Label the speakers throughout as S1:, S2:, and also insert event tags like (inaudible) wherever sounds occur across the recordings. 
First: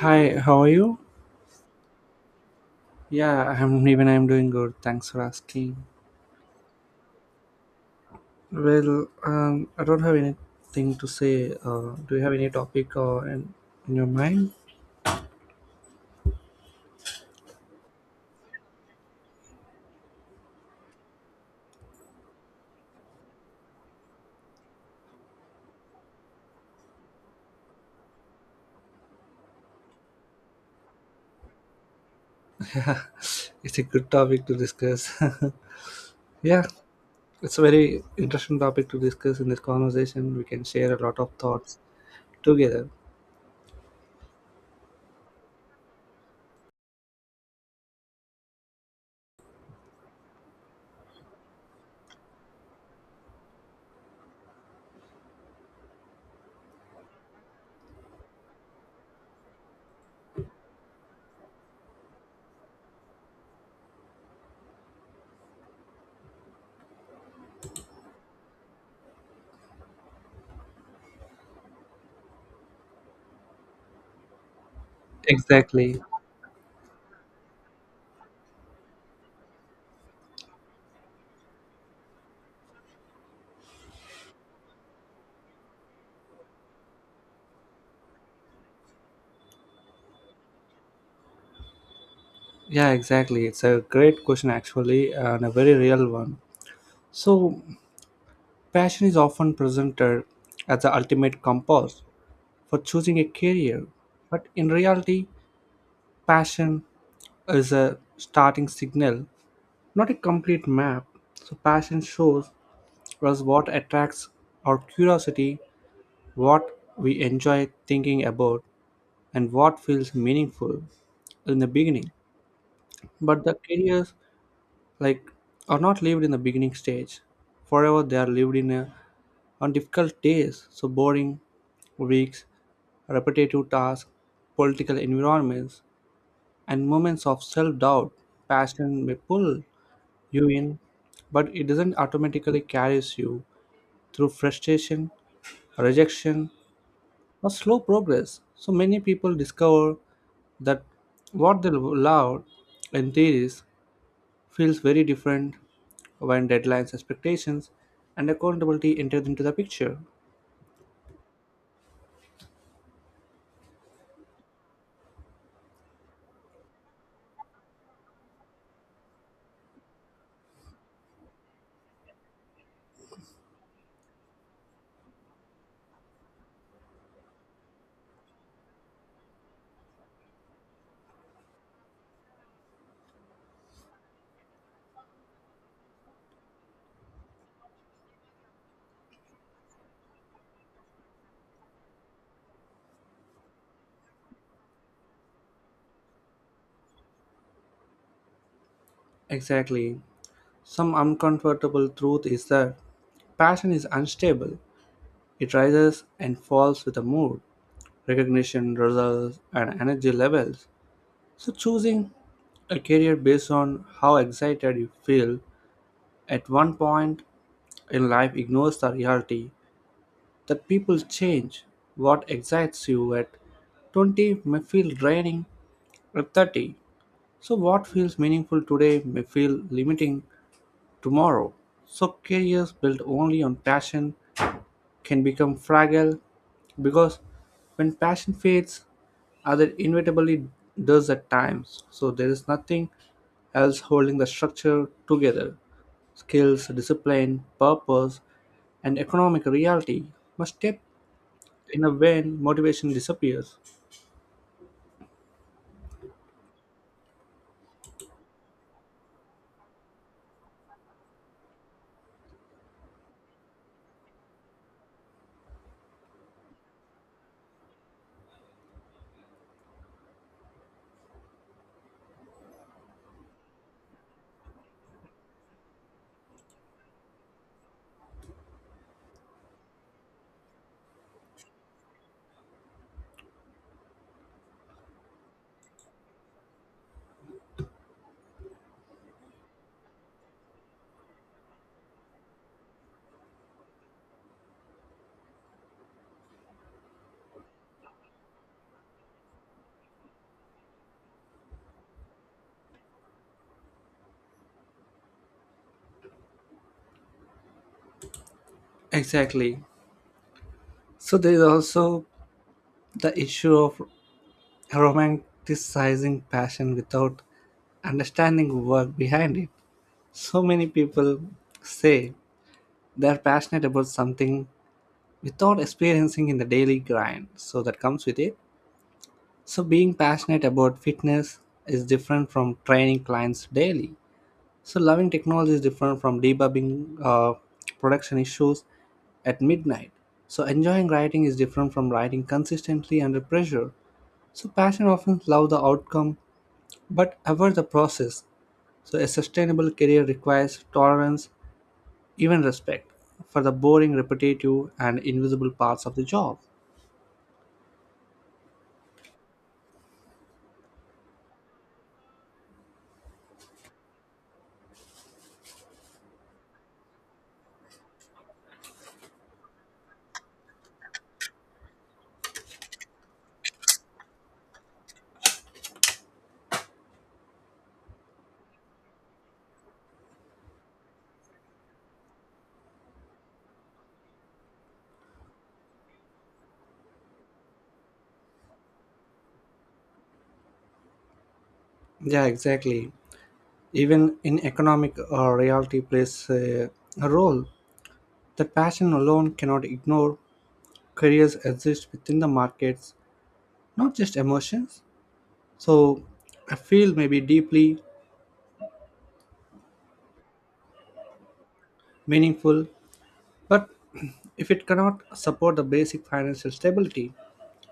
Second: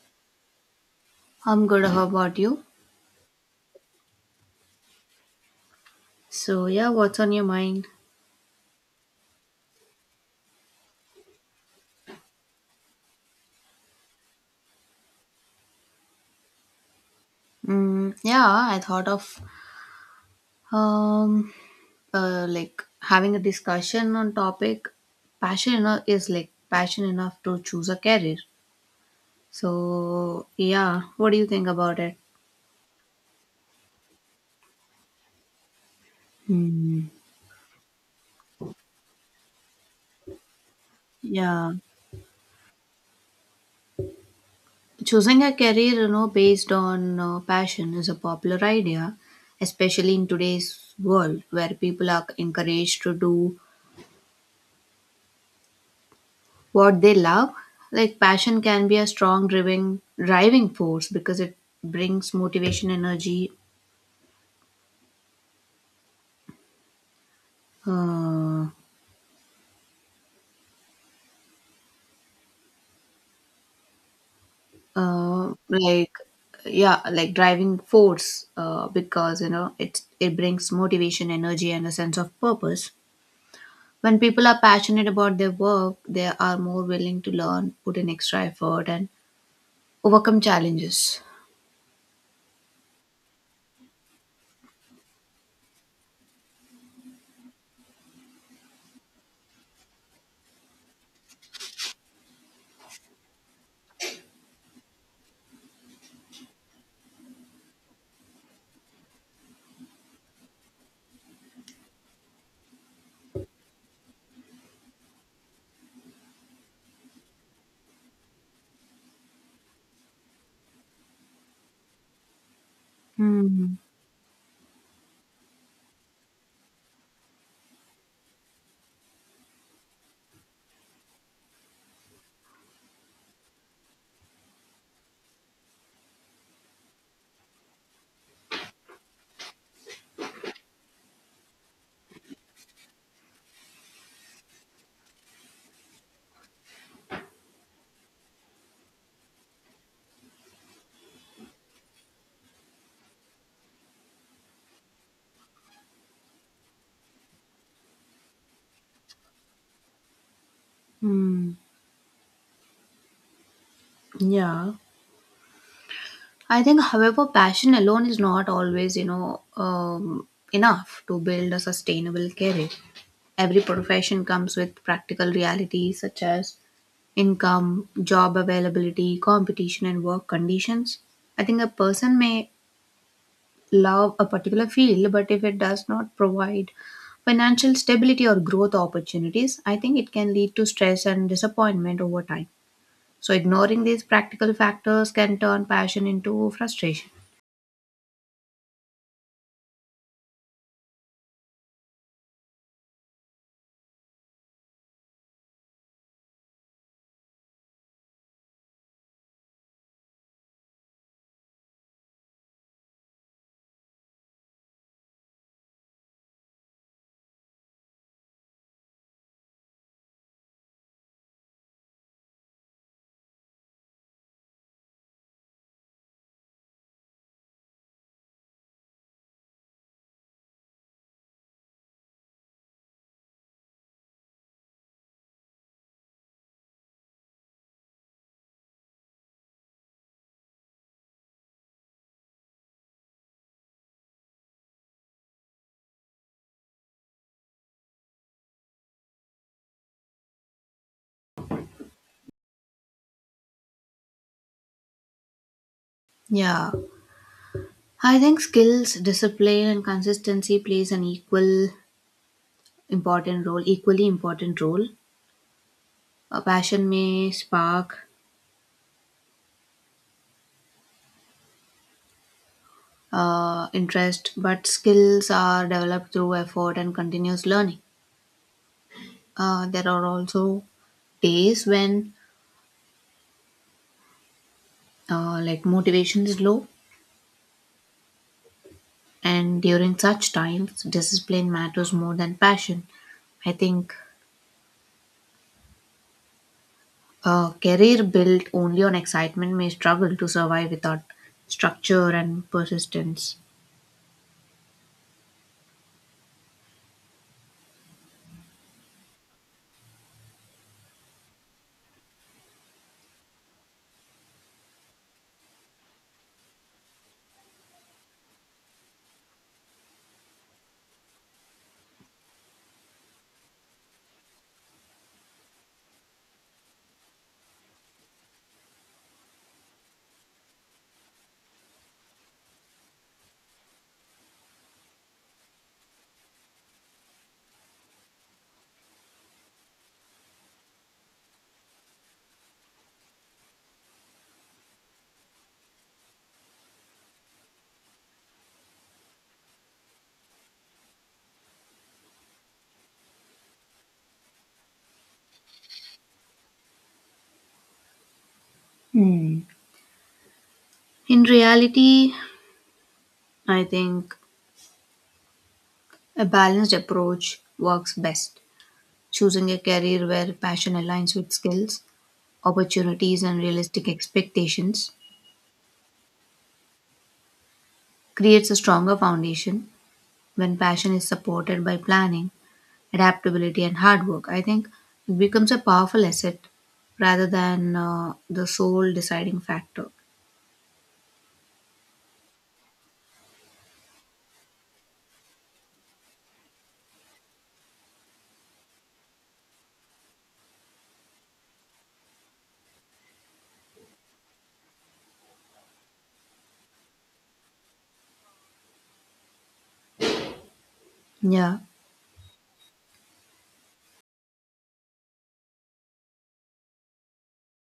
S1: Hi, how are you?
S2: I'm good. How about you?
S1: Yeah, I'm doing good. Thanks for asking.
S2: So yeah, what's on your mind?
S1: Well, I don't have anything to say. Do you have any topic in your mind?
S2: Yeah, I thought of um, like having a discussion on topic. Passion enough is like passion enough to choose a career. So yeah, what do you think about it?
S1: It's a good topic to discuss. (laughs) Yeah,
S2: Hmm.
S1: it's a very interesting topic to discuss in this conversation. We can share a lot of
S2: Yeah,
S1: thoughts together.
S2: choosing a career, you know, based on passion is a popular idea, especially in today's world where people are encouraged to do what they love like passion can be a strong driving force because it brings motivation energy uh, uh,
S1: Exactly.
S2: like yeah like driving force because you know it brings motivation energy and a sense of purpose. When people are passionate about their work, they are more willing to learn, put in extra effort and overcome challenges.
S1: Yeah, exactly. It's a great question actually, and a very real one. So, passion is often presented as the ultimate compass for choosing a career. But in reality, passion is a starting signal, not a complete map. So, passion shows us what attracts our curiosity, what we enjoy thinking about, and what feels meaningful in the beginning. But the
S2: Hmm.
S1: careers, like, are not lived in the beginning stage. Forever, they are lived on difficult days, so boring weeks, repetitive tasks, political environments, and moments of self doubt. Passion may pull you in, but it doesn't automatically carries you through frustration, rejection, or slow progress. So many people discover that what they love in theories feels very different when deadlines, expectations, and accountability enter into the picture.
S2: Hmm. Yeah, I think, however, passion alone is not always, you know, enough to build a sustainable career. Every profession comes with practical realities such as income, job availability, competition, and work conditions. I think a person may love a particular field, but if it does not provide financial stability or growth opportunities, I think it can lead to stress and disappointment over time. So, ignoring these practical factors can turn passion into frustration.
S1: Exactly. Some uncomfortable truth is that passion is unstable. It rises and falls with the mood, recognition, results, and energy levels. So, choosing a career based on how excited you feel at one point in life ignores the reality that people change. What excites you at 20 may feel draining at 30. So, what feels meaningful today may feel limiting tomorrow. So, careers built only on passion can become fragile because when passion fades, other inevitably does at times. So there is nothing else holding the structure together. Skills, discipline, purpose, and economic reality must step in a when motivation disappears.
S2: Yeah. I think skills, discipline, and consistency plays an equal important role, equally important role. A passion may spark interest, but skills are developed through effort and continuous learning. There are also days when like motivation is low, and during such times, discipline matters more than passion. I think a career built only on excitement may struggle to survive without structure and persistence.
S1: Exactly. So there is also the issue of romanticizing passion without understanding work behind it. So many people say they're passionate about something without experiencing in the daily grind so that comes with it, so being passionate about fitness is different from training clients daily, so loving technology is different from debugging uh, production issues at midnight, so enjoying writing is different from writing consistently under pressure, so passion often love the outcome but avoid the process, so a sustainable career requires tolerance, even respect for the boring, repetitive, and invisible parts of the job.
S2: Hmm. In reality, I think a balanced approach works best, choosing a career where passion aligns with skills, opportunities, and realistic expectations. Creates a stronger foundation when passion is supported by planning, adaptability, and hard work. I think it becomes a powerful asset rather than the sole deciding factor.
S1: Yeah, exactly. Even in economic reality plays a role that passion alone cannot ignore. Careers exist within the markets, not just emotions. So a field may be deeply
S2: Yeah,
S1: meaningful, but (clears throat) if it cannot support the basic financial stability,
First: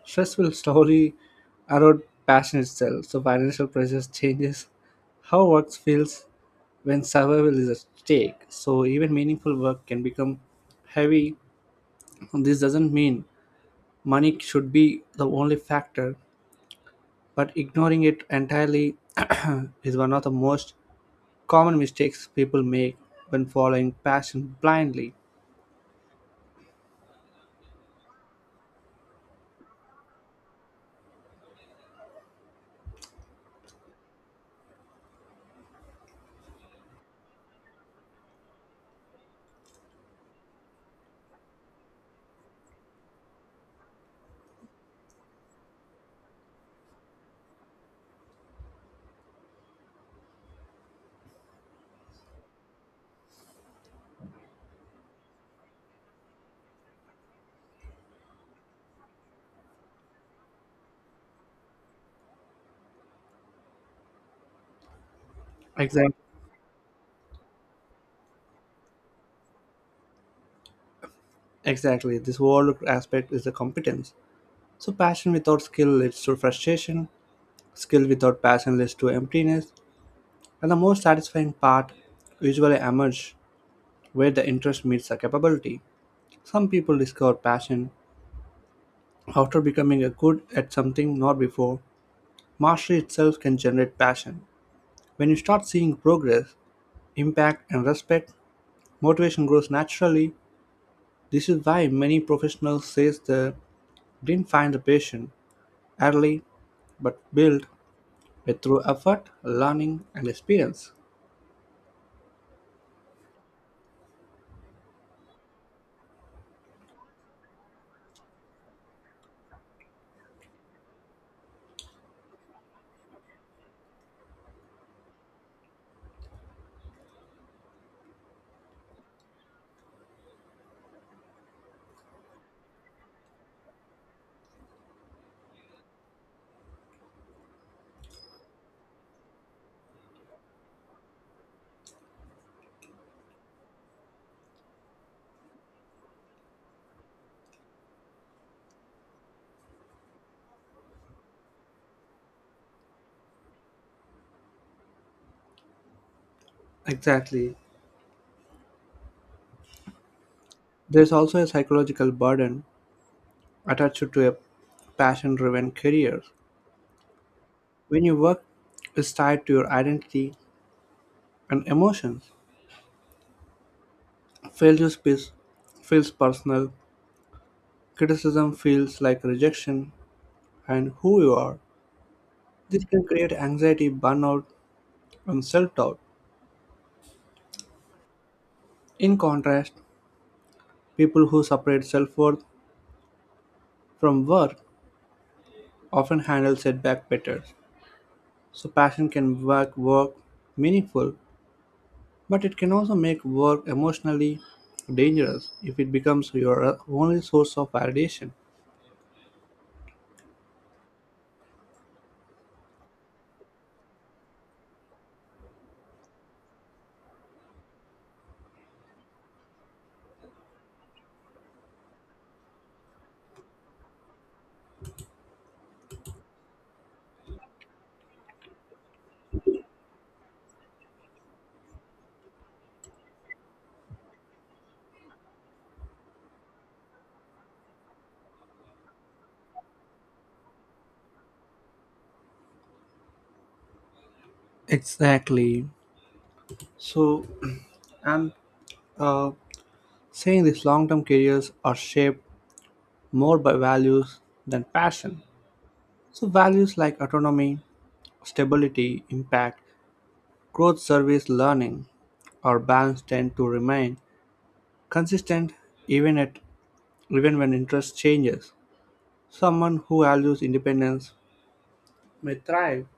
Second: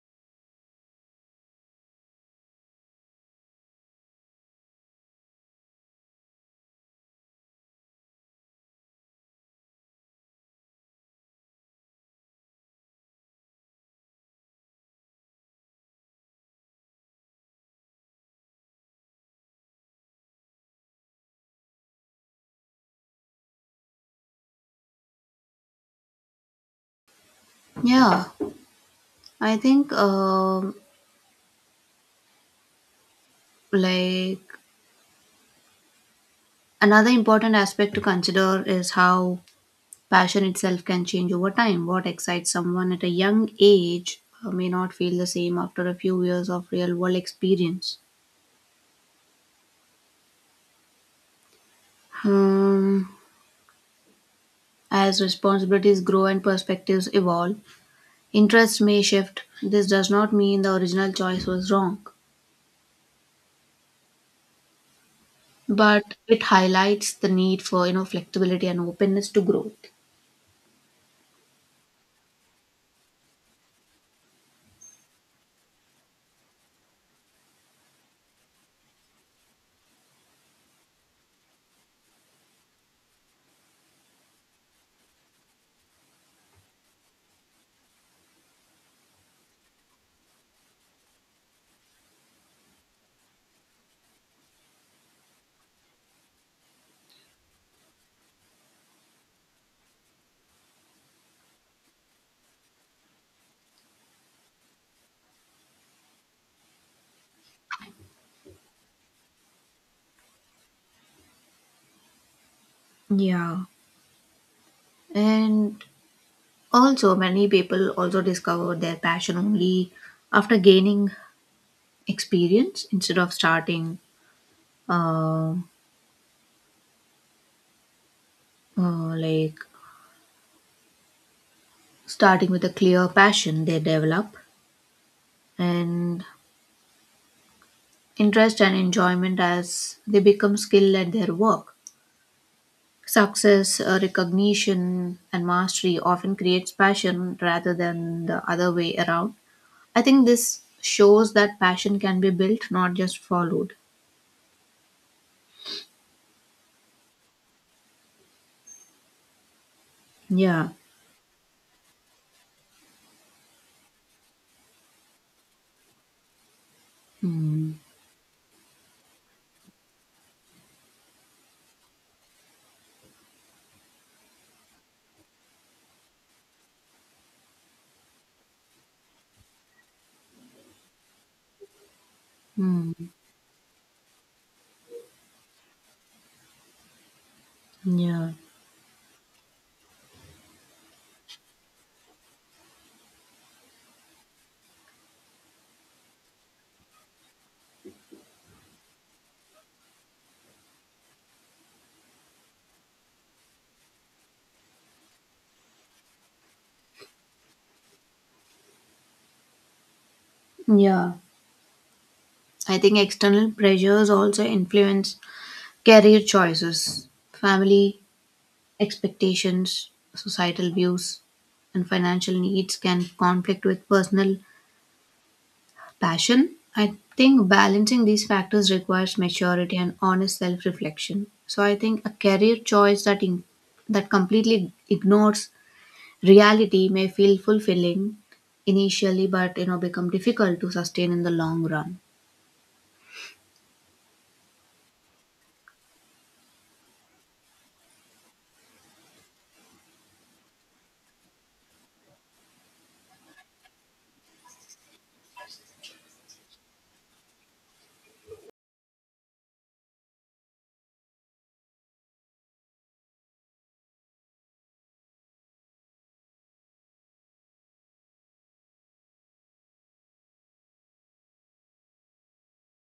S1: stress will slowly erode passion itself, so financial pressures changes how work feels when survival is at stake. So even meaningful work can become heavy. This doesn't mean money should be the only factor, but ignoring it entirely (clears throat) is one of the most common mistakes people make when following passion blindly.
S2: yeah. I think like another important aspect to consider is how passion itself can change over time. What excites someone at a young age may not feel the same after a few years of real world experience. Um, as responsibilities grow and perspectives evolve, interests may shift. This does not mean the original choice was wrong,
S1: Exactly.
S2: but it highlights the need for you know flexibility and openness to growth.
S1: Exactly. This whole aspect is the competence. So passion without skill leads to frustration, skill without passion leads to emptiness, and the most satisfying part usually emerges where the interest meets the capability. Some people discover passion after becoming a good at something not before. Mastery itself can generate passion. When you start seeing progress, impact, and respect, motivation grows naturally. This is why many professionals say they didn't find the passion early but built it through effort, learning, and experience.
S2: Yeah. And also, many people also discover their passion only after gaining experience instead of starting uh, uh, like starting with a clear passion. They develop and interest and enjoyment as they become skilled at their work. Success, recognition and mastery often creates passion rather than the other way around. I think this shows that passion can be built, not just followed.
S1: Exactly.
S2: Yeah.
S1: There is also a psychological burden attached to a passion driven career.
S2: Hmm.
S1: When your work is tied to your identity and emotions, failure feels feels personal, criticism feels like rejection, and who you are. This
S2: Hmm.
S1: can create anxiety, burnout, and self doubt.
S2: Yeah,
S1: In contrast, people who separate self worth from work often handle setback better. So, passion can make work meaningful, but it can also make work emotionally dangerous if it becomes your only source of validation.
S2: yeah. I think external pressures also influence career choices. Family expectations, societal views, and financial needs can conflict with personal passion. I think balancing these factors requires maturity and honest self-reflection. So I think a career choice that that completely ignores reality may feel fulfilling initially, but you know become difficult to sustain in the long run.
S1: Exactly. So, (clears throat) I'm uh, saying these long term careers are shaped more by values than passion. So, values like autonomy, stability, impact, growth, service, learning, or balance tend to remain consistent even at even when interest changes. Someone who values independence may thrive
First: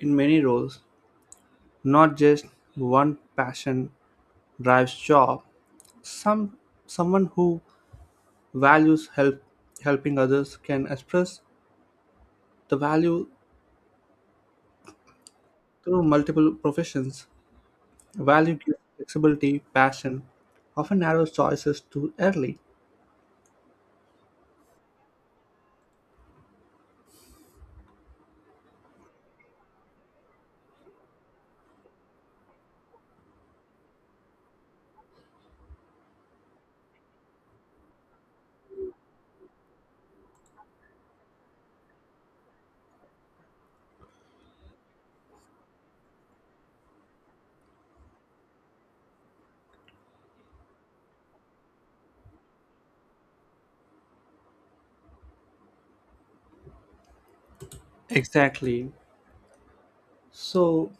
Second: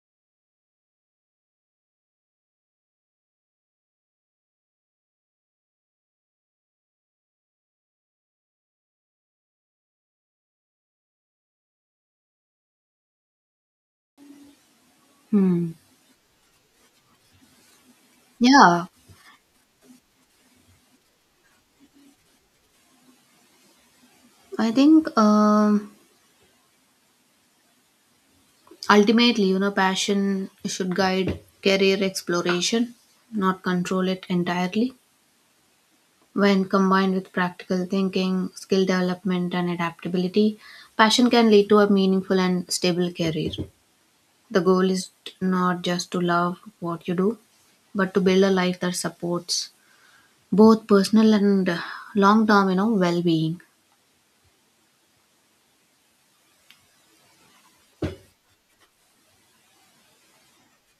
S1: in many roles, not just one passion drives job, some someone who values help helping others can express the value
S2: Hmm.
S1: through multiple professions. Value gives
S2: Yeah,
S1: flexibility, passion often narrows choices too early.
S2: I think. Ultimately, you know, passion should guide career exploration, not control it entirely. When combined with practical thinking, skill development, and adaptability, passion can lead to a meaningful and stable career. The goal is not just to love what you do, but to build a life that supports both personal and long term, you know, well being.
S1: Exactly, so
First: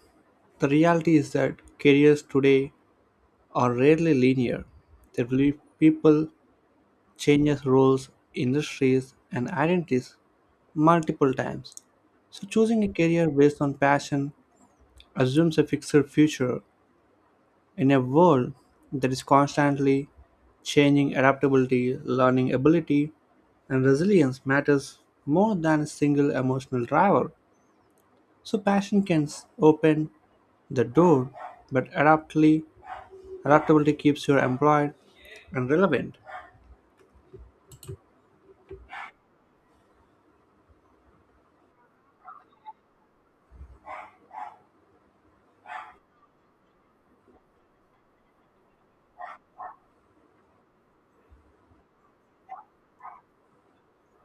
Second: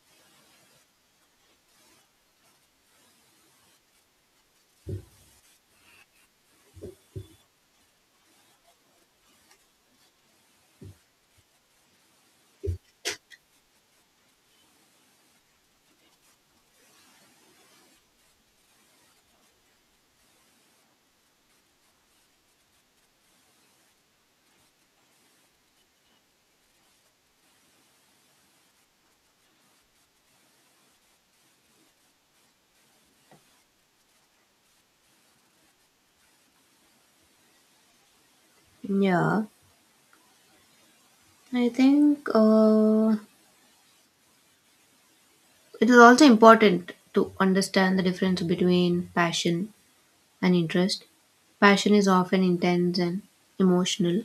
S1: the reality is that careers today are rarely linear. There will be people changes roles, industries, and identities multiple times. So, choosing a career based on passion assumes a fixed future in a world that is constantly changing. Adaptability, learning ability, and resilience matters more than a single emotional driver. So, open the door, but adaptability keeps you employed and relevant.
S2: Yeah, I think it is also important to understand the difference between passion and interest. Passion is often intense and emotional,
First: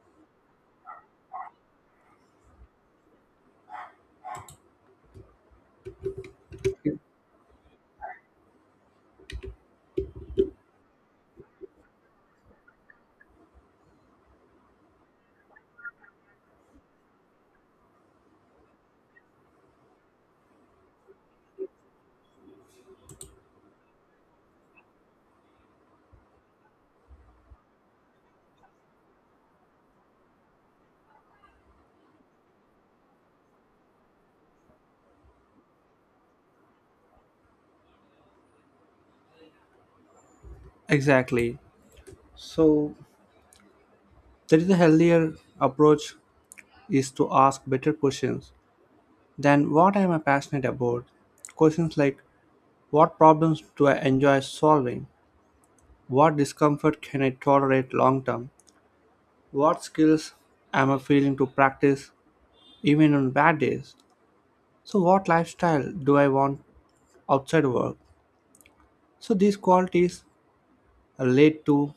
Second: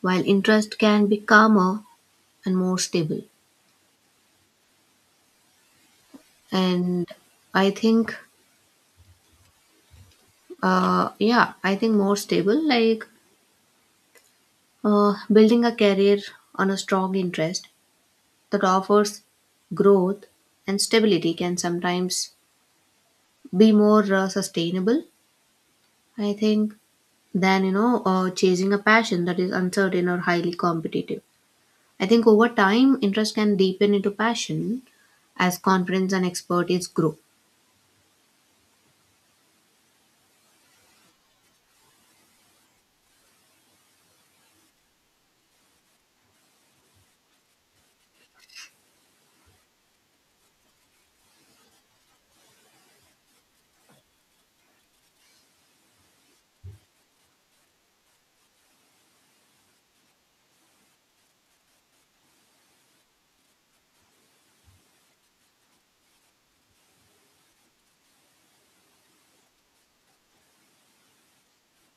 S2: while interest can be calmer and more stable. And I think, yeah, I think more stable, like building a career on a strong interest that offers growth and stability can sometimes be more sustainable, I think, than, you know, chasing a passion that is uncertain or highly competitive. I think over time, interest can deepen into passion as confidence and expertise grow.
S1: Exactly. So, there is a healthier approach is to ask better questions than what am I am passionate about? Questions like what problems do I enjoy solving? What discomfort can I tolerate long term? What skills am I feeling to practice even on bad days? So what lifestyle do I want outside work? So these qualities are led to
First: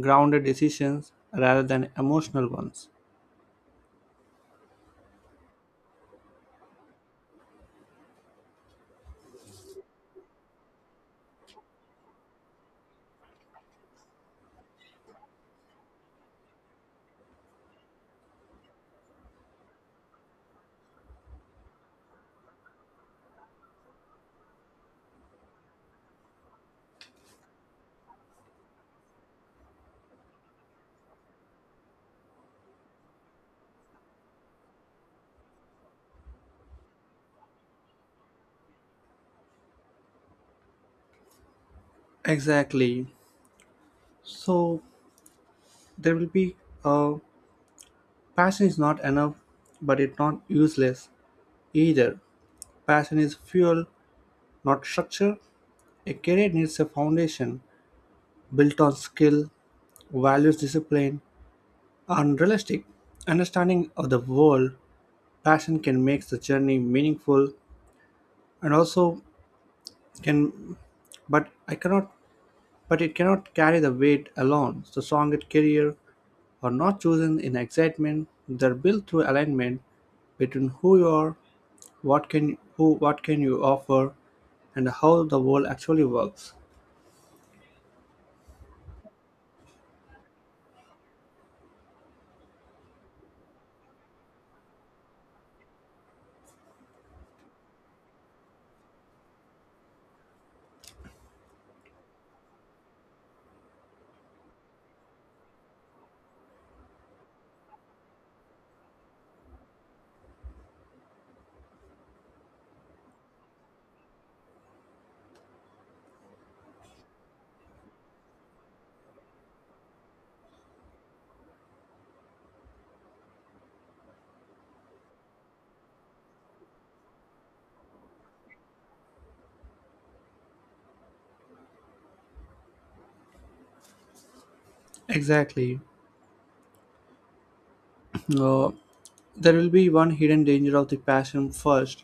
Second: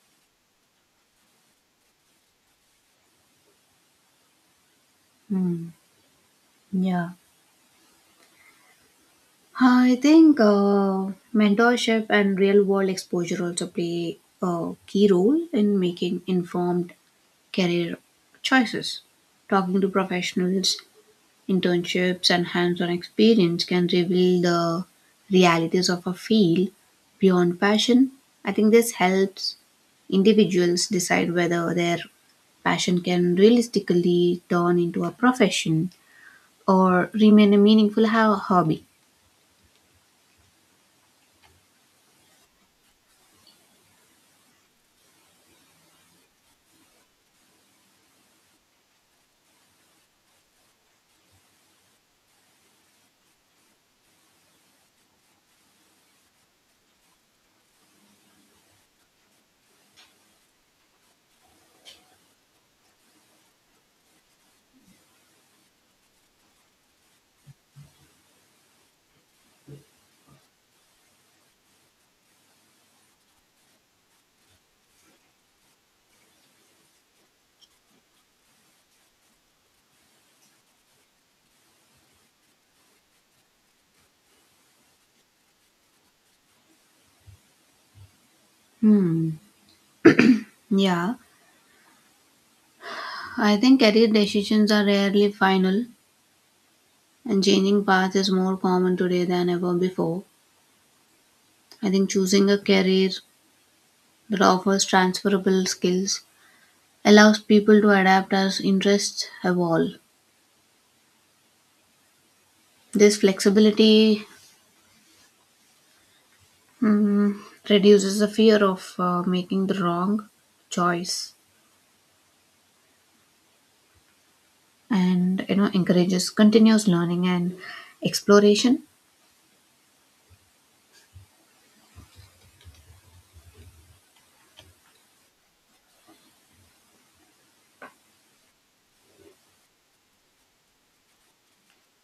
S1: grounded decisions rather than emotional ones.
S2: Hmm. Yeah. I think mentorship and real world exposure also play a key role in making informed career choices. Talking to professionals, internships and hands-on experience can reveal the realities of a field beyond passion. I think this helps individuals decide whether their passion can realistically turn into a profession or remain a meaningful hobby.
S1: Exactly. So there will be a Passion is not enough, but it's not useless either. Passion is fuel, not structure. A career needs a foundation built on skill, values, discipline, and realistic understanding of the world. Passion can make the journey meaningful and also can, but I cannot, but it cannot carry the weight alone. So, strong at career are not chosen in excitement, they're built through alignment between who you are, what can you offer, and how the world actually works.
S2: Hmm. Yeah. I think career decisions are rarely final, and changing paths is more common today than ever before. I think choosing a career that offers transferable skills allows people to adapt as interests evolve. This flexibility mm, reduces the fear of making the wrong choice and you know encourages continuous learning and exploration.
S1: Exactly. Uh, there will be one hidden danger of the passion first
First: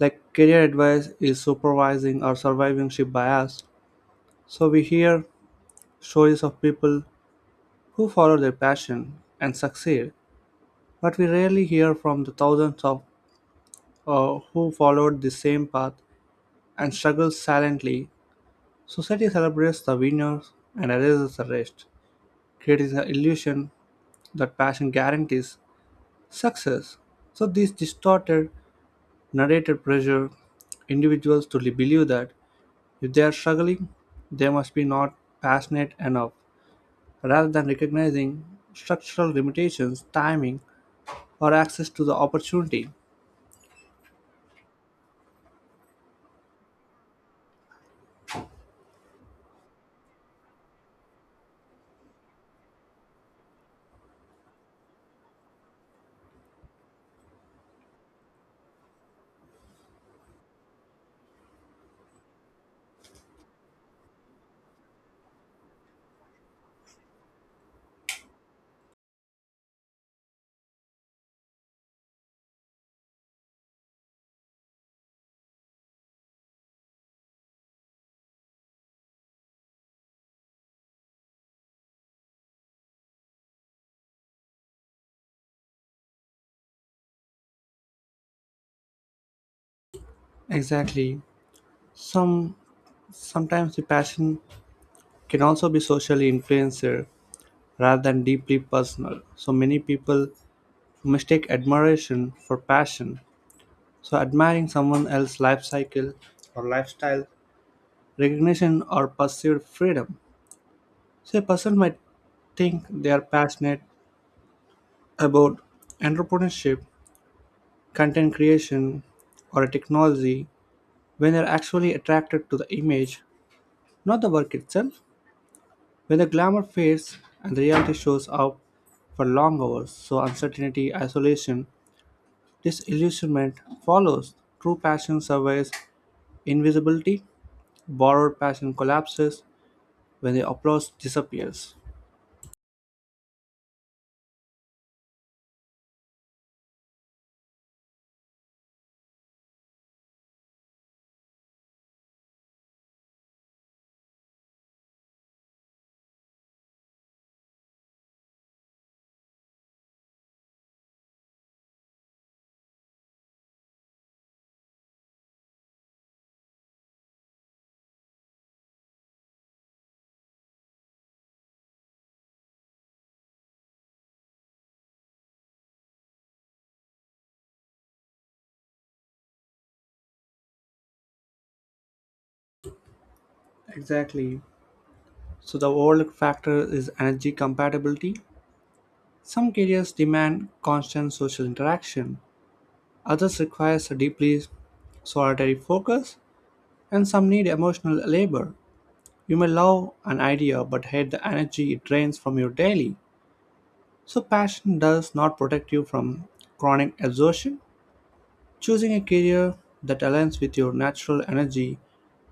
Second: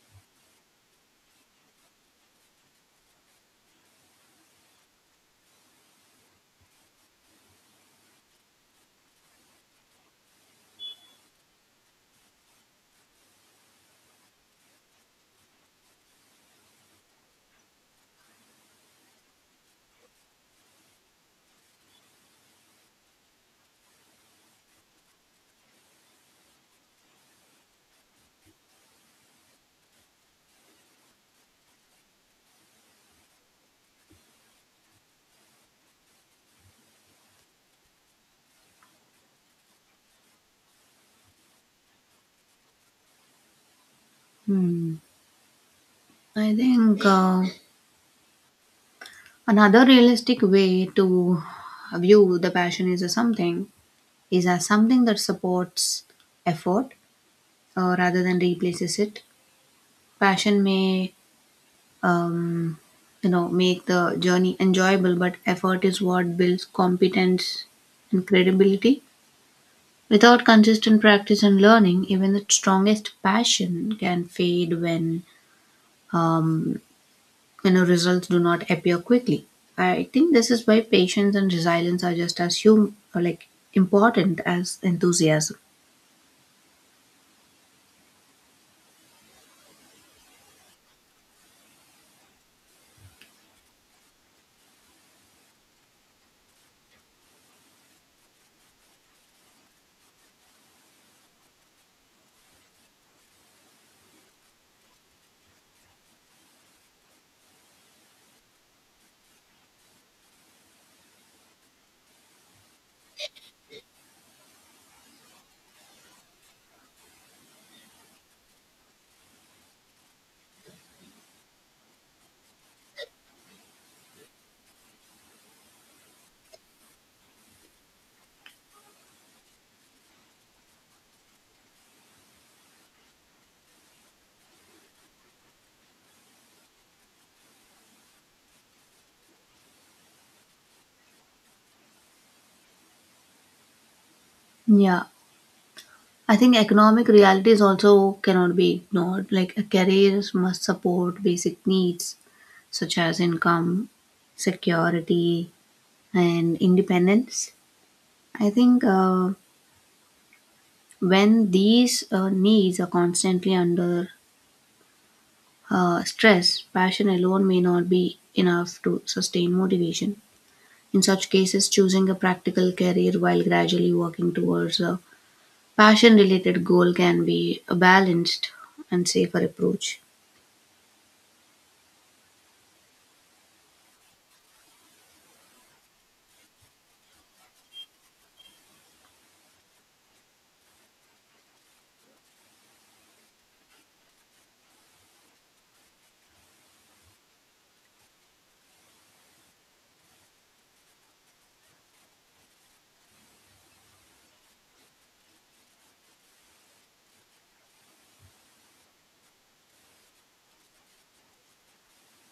S1: like career advice is supervising or survivorship bias, so we hear stories of people who follow their passion and succeed but we rarely hear from the thousands of who followed the same path and struggled silently. Society celebrates the winners and erases the rest, creating the illusion that passion guarantees success. So, these distorted, narrated pressure individuals to believe that if they are struggling, they must be not passionate enough, rather than recognizing structural limitations, timing, or access to the opportunity.
S2: Hmm. I think another realistic way to view the passion is as something that supports effort rather than replaces it. Passion may um, you know make the journey enjoyable, but effort is what builds competence and credibility. Without consistent practice and learning, even the strongest passion can fade when um, you know results do not appear quickly. I think this is why patience and resilience are just as hum- or like important as enthusiasm.
S1: Exactly. Some Sometimes the passion can also be socially influenced rather than deeply personal. So many people mistake admiration for passion. So, admiring someone else's life cycle or lifestyle, recognition or pursued freedom. So, a person might think they are passionate about entrepreneurship, content creation, or a technology when they're actually attracted to the image, not the work itself. When the glamour fades and the reality shows up for long hours, so uncertainty, isolation, disillusionment follows. True passion survives invisibility, borrowed passion collapses when the applause disappears.
S2: Yeah, I think economic realities also cannot be ignored. Like a career must support basic needs such as income, security, and independence. I think when these needs are constantly under stress, passion alone may not be enough to sustain motivation. In such cases, choosing a practical career while gradually working towards a passion related goal can be a balanced and safer approach.
S1: Exactly. So the overlooked factor is energy compatibility. Some careers demand constant social interaction, others require a deeply solitary focus, and some need emotional labor. You may love an idea but hate the energy it drains from your daily. So passion does not protect you from chronic exhaustion. Choosing a career that aligns with your natural energy,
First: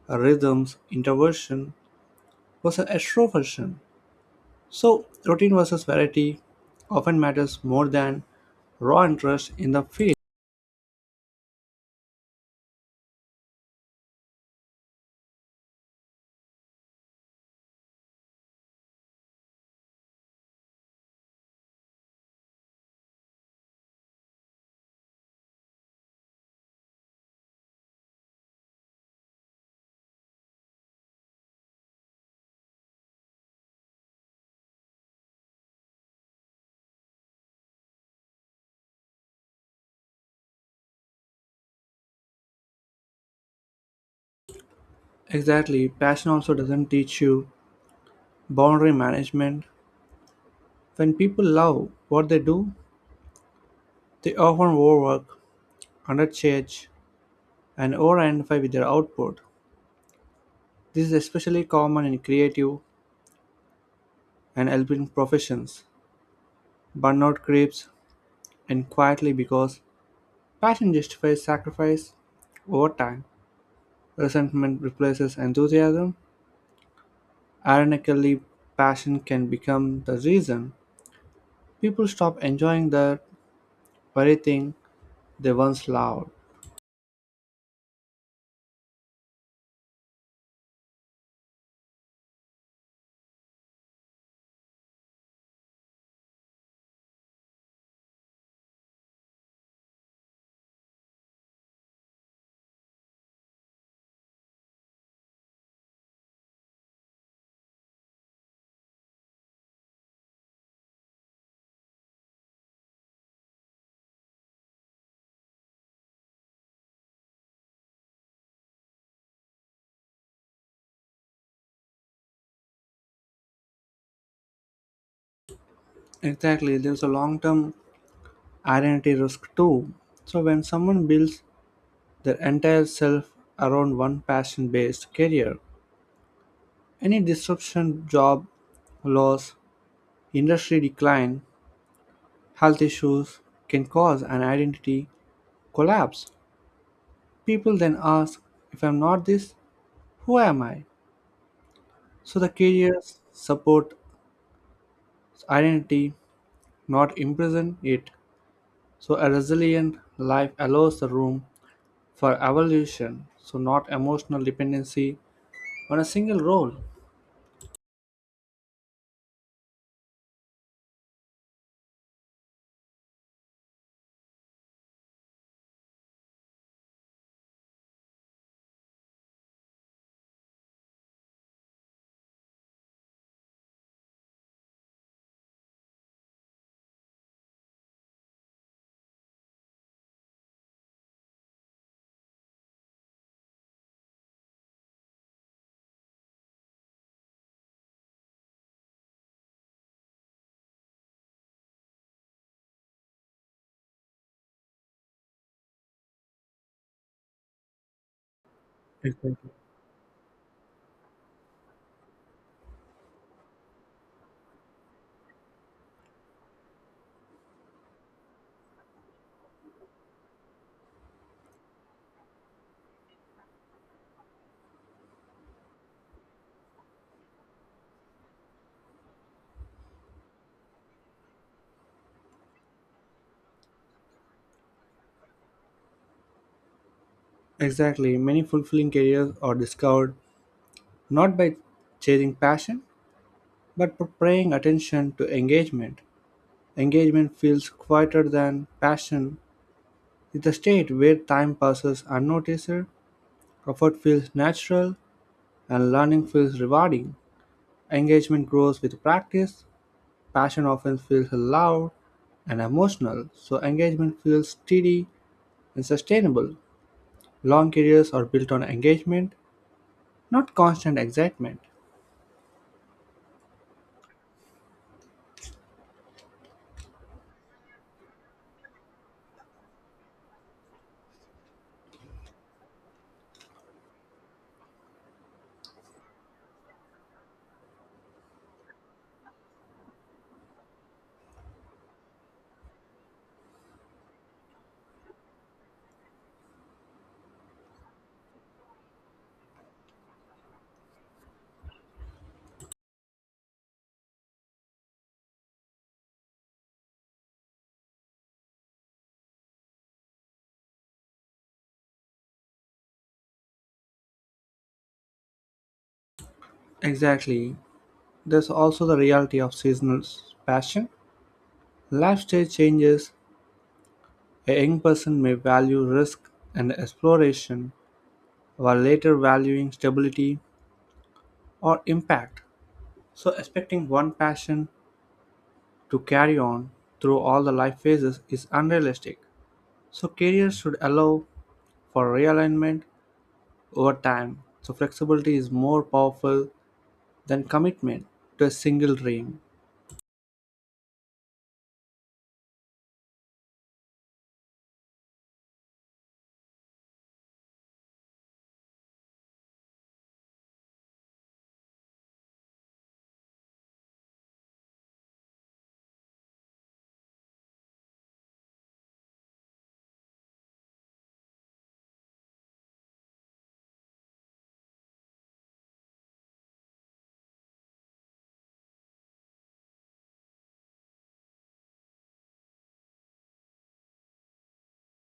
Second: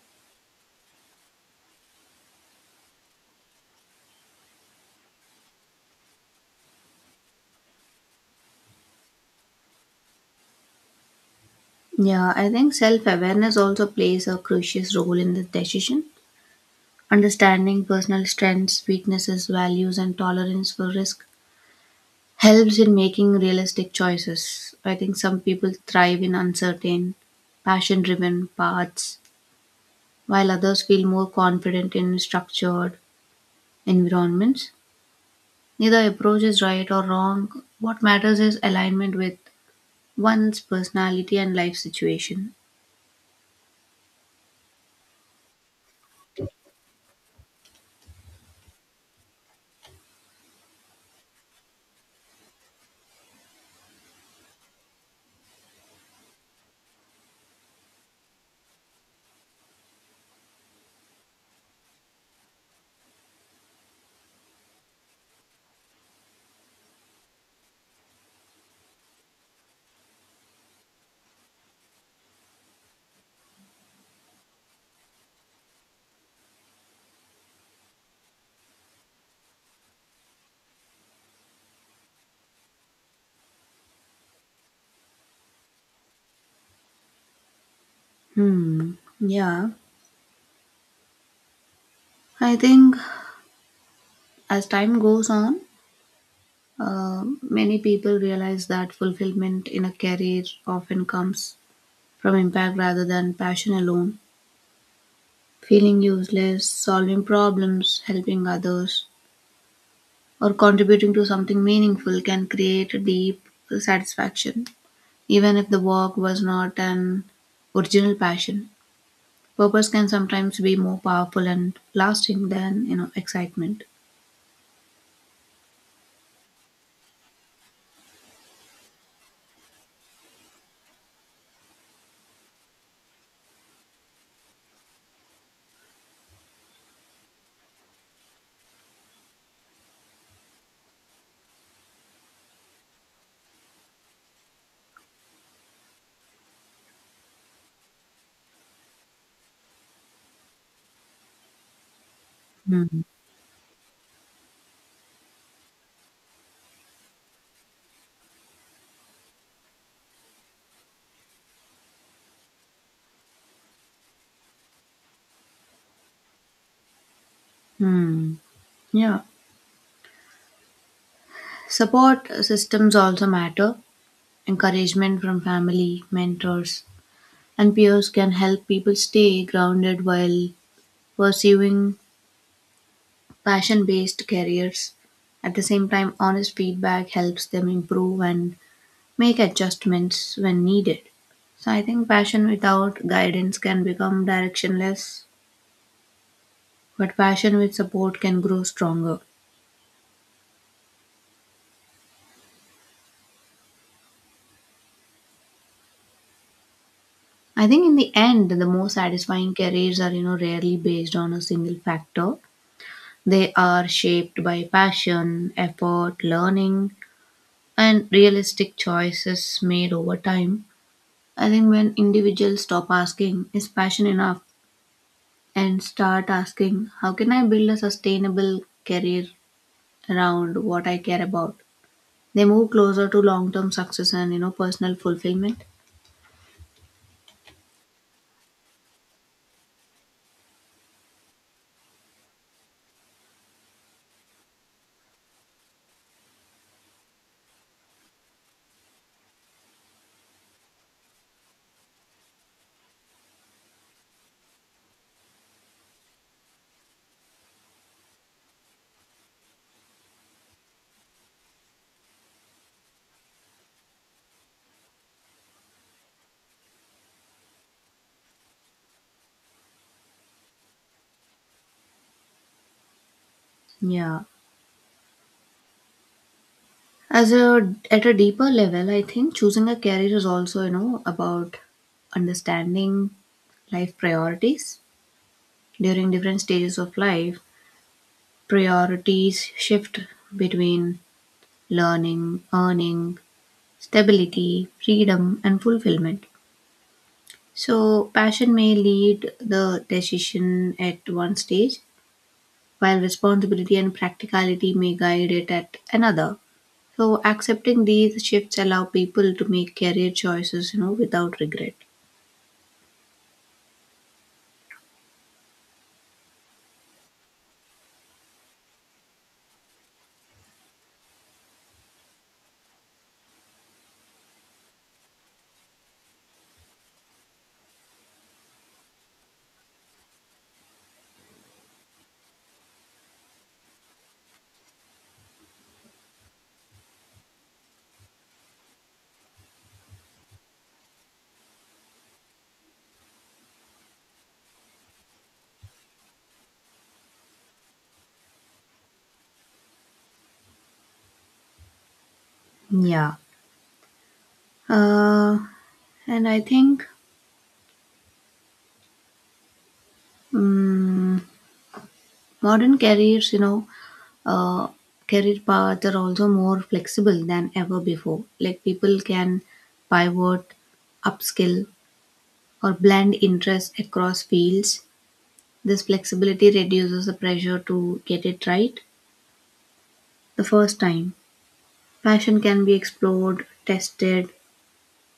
S1: rhythms, introversion versus extroversion, so routine versus variety often matters more than raw interest in the field.
S2: Yeah, I think self awareness also plays a crucial role in the decision. Understanding personal strengths, weaknesses, values, and tolerance for risk helps in making realistic choices. I think some people thrive in uncertain, passion driven paths, while others feel more confident in structured environments. Neither approach is right or wrong. What matters is alignment with one's personality and life situation.
S1: Exactly, passion also doesn't teach you boundary management. When people love what they do, they often overwork, undercharge, and over-identify with their output. This is especially common in creative and helping professions. Burnout creeps in quietly because passion justifies sacrifice over time. Resentment replaces enthusiasm. Ironically, passion can become the reason people stop enjoying the very thing they once loved.
S2: Hmm. Yeah. I think as time goes on, many people realize that fulfillment in a career often comes from impact rather than passion alone. Feeling useless, solving problems, helping others, or contributing to something meaningful can create a deep satisfaction, even if the work was not an original passion. Purpose can sometimes be more powerful and lasting than you know excitement.
S1: Exactly, there's a long term identity risk too. So, when someone builds their entire self around one passion based career, any disruption, job loss, industry decline, health issues can cause an identity collapse. People then ask, if I'm not this, who am I? So the
S2: Hmm.
S1: careers support identity, not imprison it. So a resilient life allows the room for evolution, so not emotional dependency on a single role.
S2: Hmm. Yeah. Support systems also matter. Encouragement from family, mentors, and peers can help people stay grounded while pursuing passion based careers. At the same time, honest feedback helps them improve and make adjustments when needed. So I think passion without guidance can become directionless, but passion with support can grow stronger. I think in the end, the most
S1: Exactly.
S2: satisfying careers are, you know, rarely based on a single factor. They are shaped by passion, effort, learning, and realistic choices made over time. I think when individuals stop asking, is passion enough? And start asking, how can I build a sustainable career around what I care about? They move closer to long term success and you know personal fulfillment.
S1: Exactly. Many fulfilling careers are discovered not by chasing passion, but by paying attention to engagement. Engagement feels quieter than passion. It's a state where time passes unnoticed, effort feels natural, and learning feels rewarding. Engagement grows with practice. Passion often feels loud and emotional, so engagement feels steady and sustainable. Long careers are built on engagement, not constant excitement.
S2: Yeah. As a At a deeper level, I think choosing a career is also, you know, about understanding life priorities. During different stages of life, priorities shift between learning, earning, stability, freedom, and fulfillment. So, passion may lead the decision at one stage, while responsibility and practicality may guide it at another. So, accepting these shifts allow people to make career choices, you know, without regret.
S1: Exactly. There's also the reality of seasonal passion. Life stage changes. A young person may value risk and exploration, while later valuing stability or impact. So, expecting one passion to carry on through all the life phases is unrealistic. So, careers should allow for realignment over time. So flexibility is more powerful than commitment to a single dream.
S2: Yeah. Uh, and I think. Mm Modern careers, you know, uh, career paths are also more flexible than ever before. Like people can pivot, upskill, or blend interests across fields. This flexibility reduces the pressure to get it right the first time. Passion can be explored, tested,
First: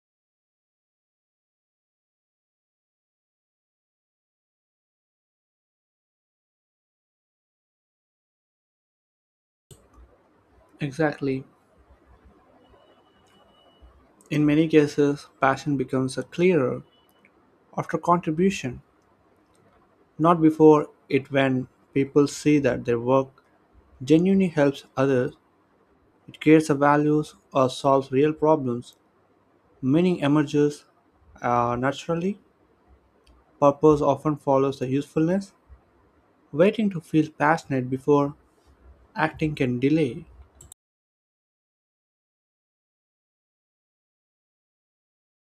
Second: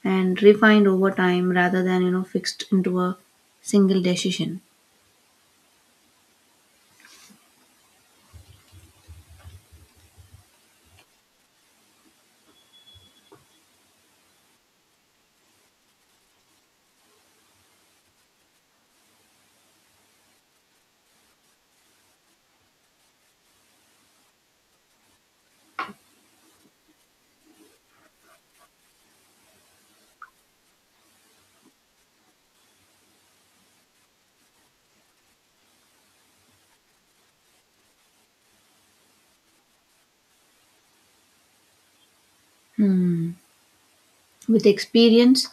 S2: and refined over time rather than, you know, fixed into a single decision.
S1: Exactly. In many cases, passion becomes a clearer after contribution, not before it. When people see that their work genuinely helps others, it creates a values or solves real problems. Meaning emerges naturally. Purpose often follows the usefulness. Waiting to feel passionate before acting can delay.
S2: Hmm. With experience,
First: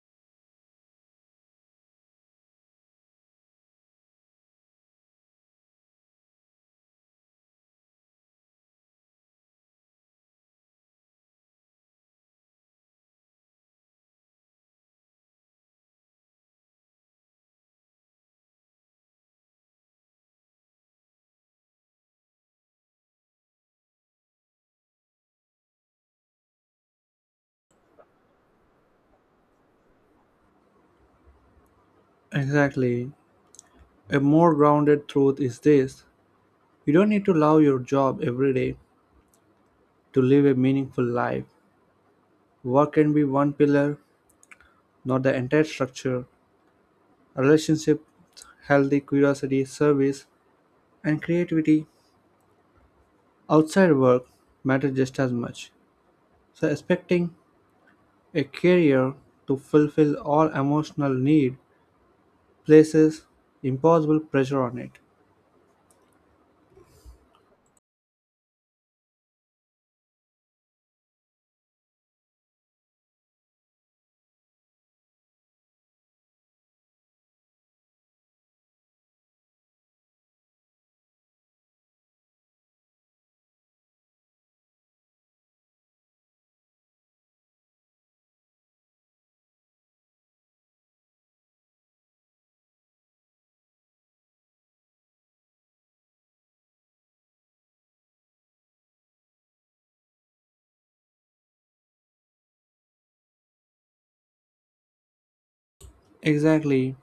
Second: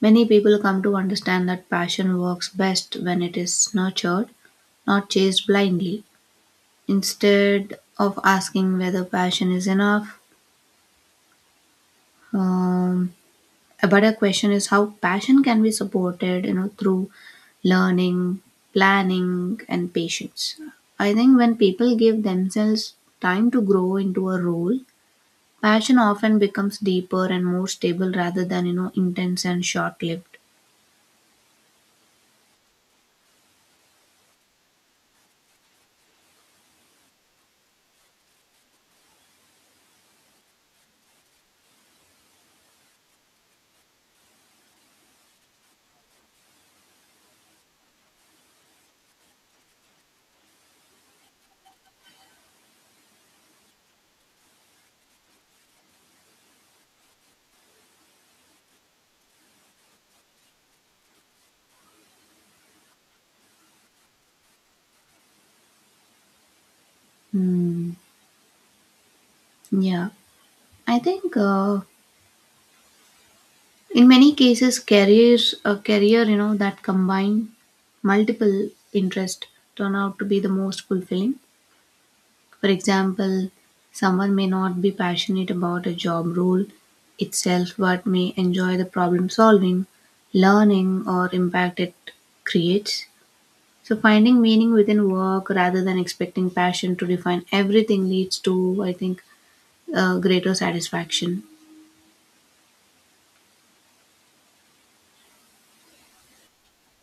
S2: many people come to understand that passion works best when it is nurtured, not chased blindly. Instead of asking whether passion is enough, um, a better question is how passion can be supported, you know, through learning, planning, and patience. I think when people give themselves time to grow into a role, passion often becomes deeper and more stable rather than you know intense and short-lived.
S1: Exactly. A more grounded truth is this, you don't need to love your job every day to live a meaningful life. Work can be one pillar, not the entire structure. Relationships, healthy curiosity, service, and creativity outside work matter just as much. So, expecting a career to fulfill all emotional need places impossible pressure on it.
S2: Hmm. Yeah. I think in many cases, a career, you know, that combine multiple interests turn out to be the most fulfilling. For example, someone may not be passionate about a job role itself, but may enjoy the problem solving, learning, or impact it creates. So, finding meaning within work rather than expecting passion to define everything leads to, I think, greater satisfaction.
S1: Exactly,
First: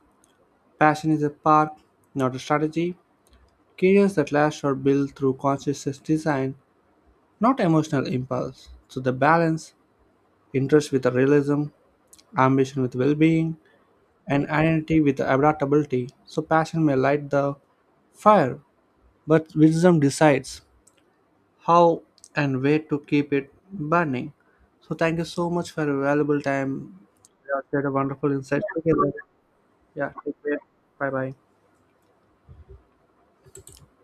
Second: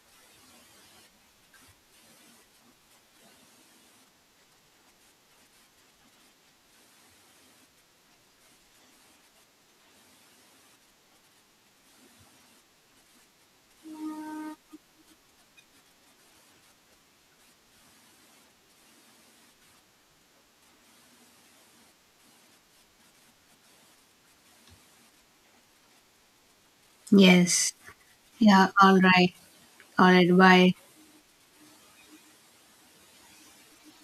S1: passion is a path, not a strategy. Careers that last are built through conscious design, not emotional impulse. So the balance, interest with realism, ambition with well-being, and identity with adaptability. So passion may light the fire, but wisdom decides how and where to keep it burning. So thank you so much for your valuable time. You have
S2: Yes.
S1: shared a wonderful insight
S2: Yeah. All
S1: together.
S2: right. All
S1: Yeah,
S2: right,
S1: take care.
S2: bye.
S1: Bye bye.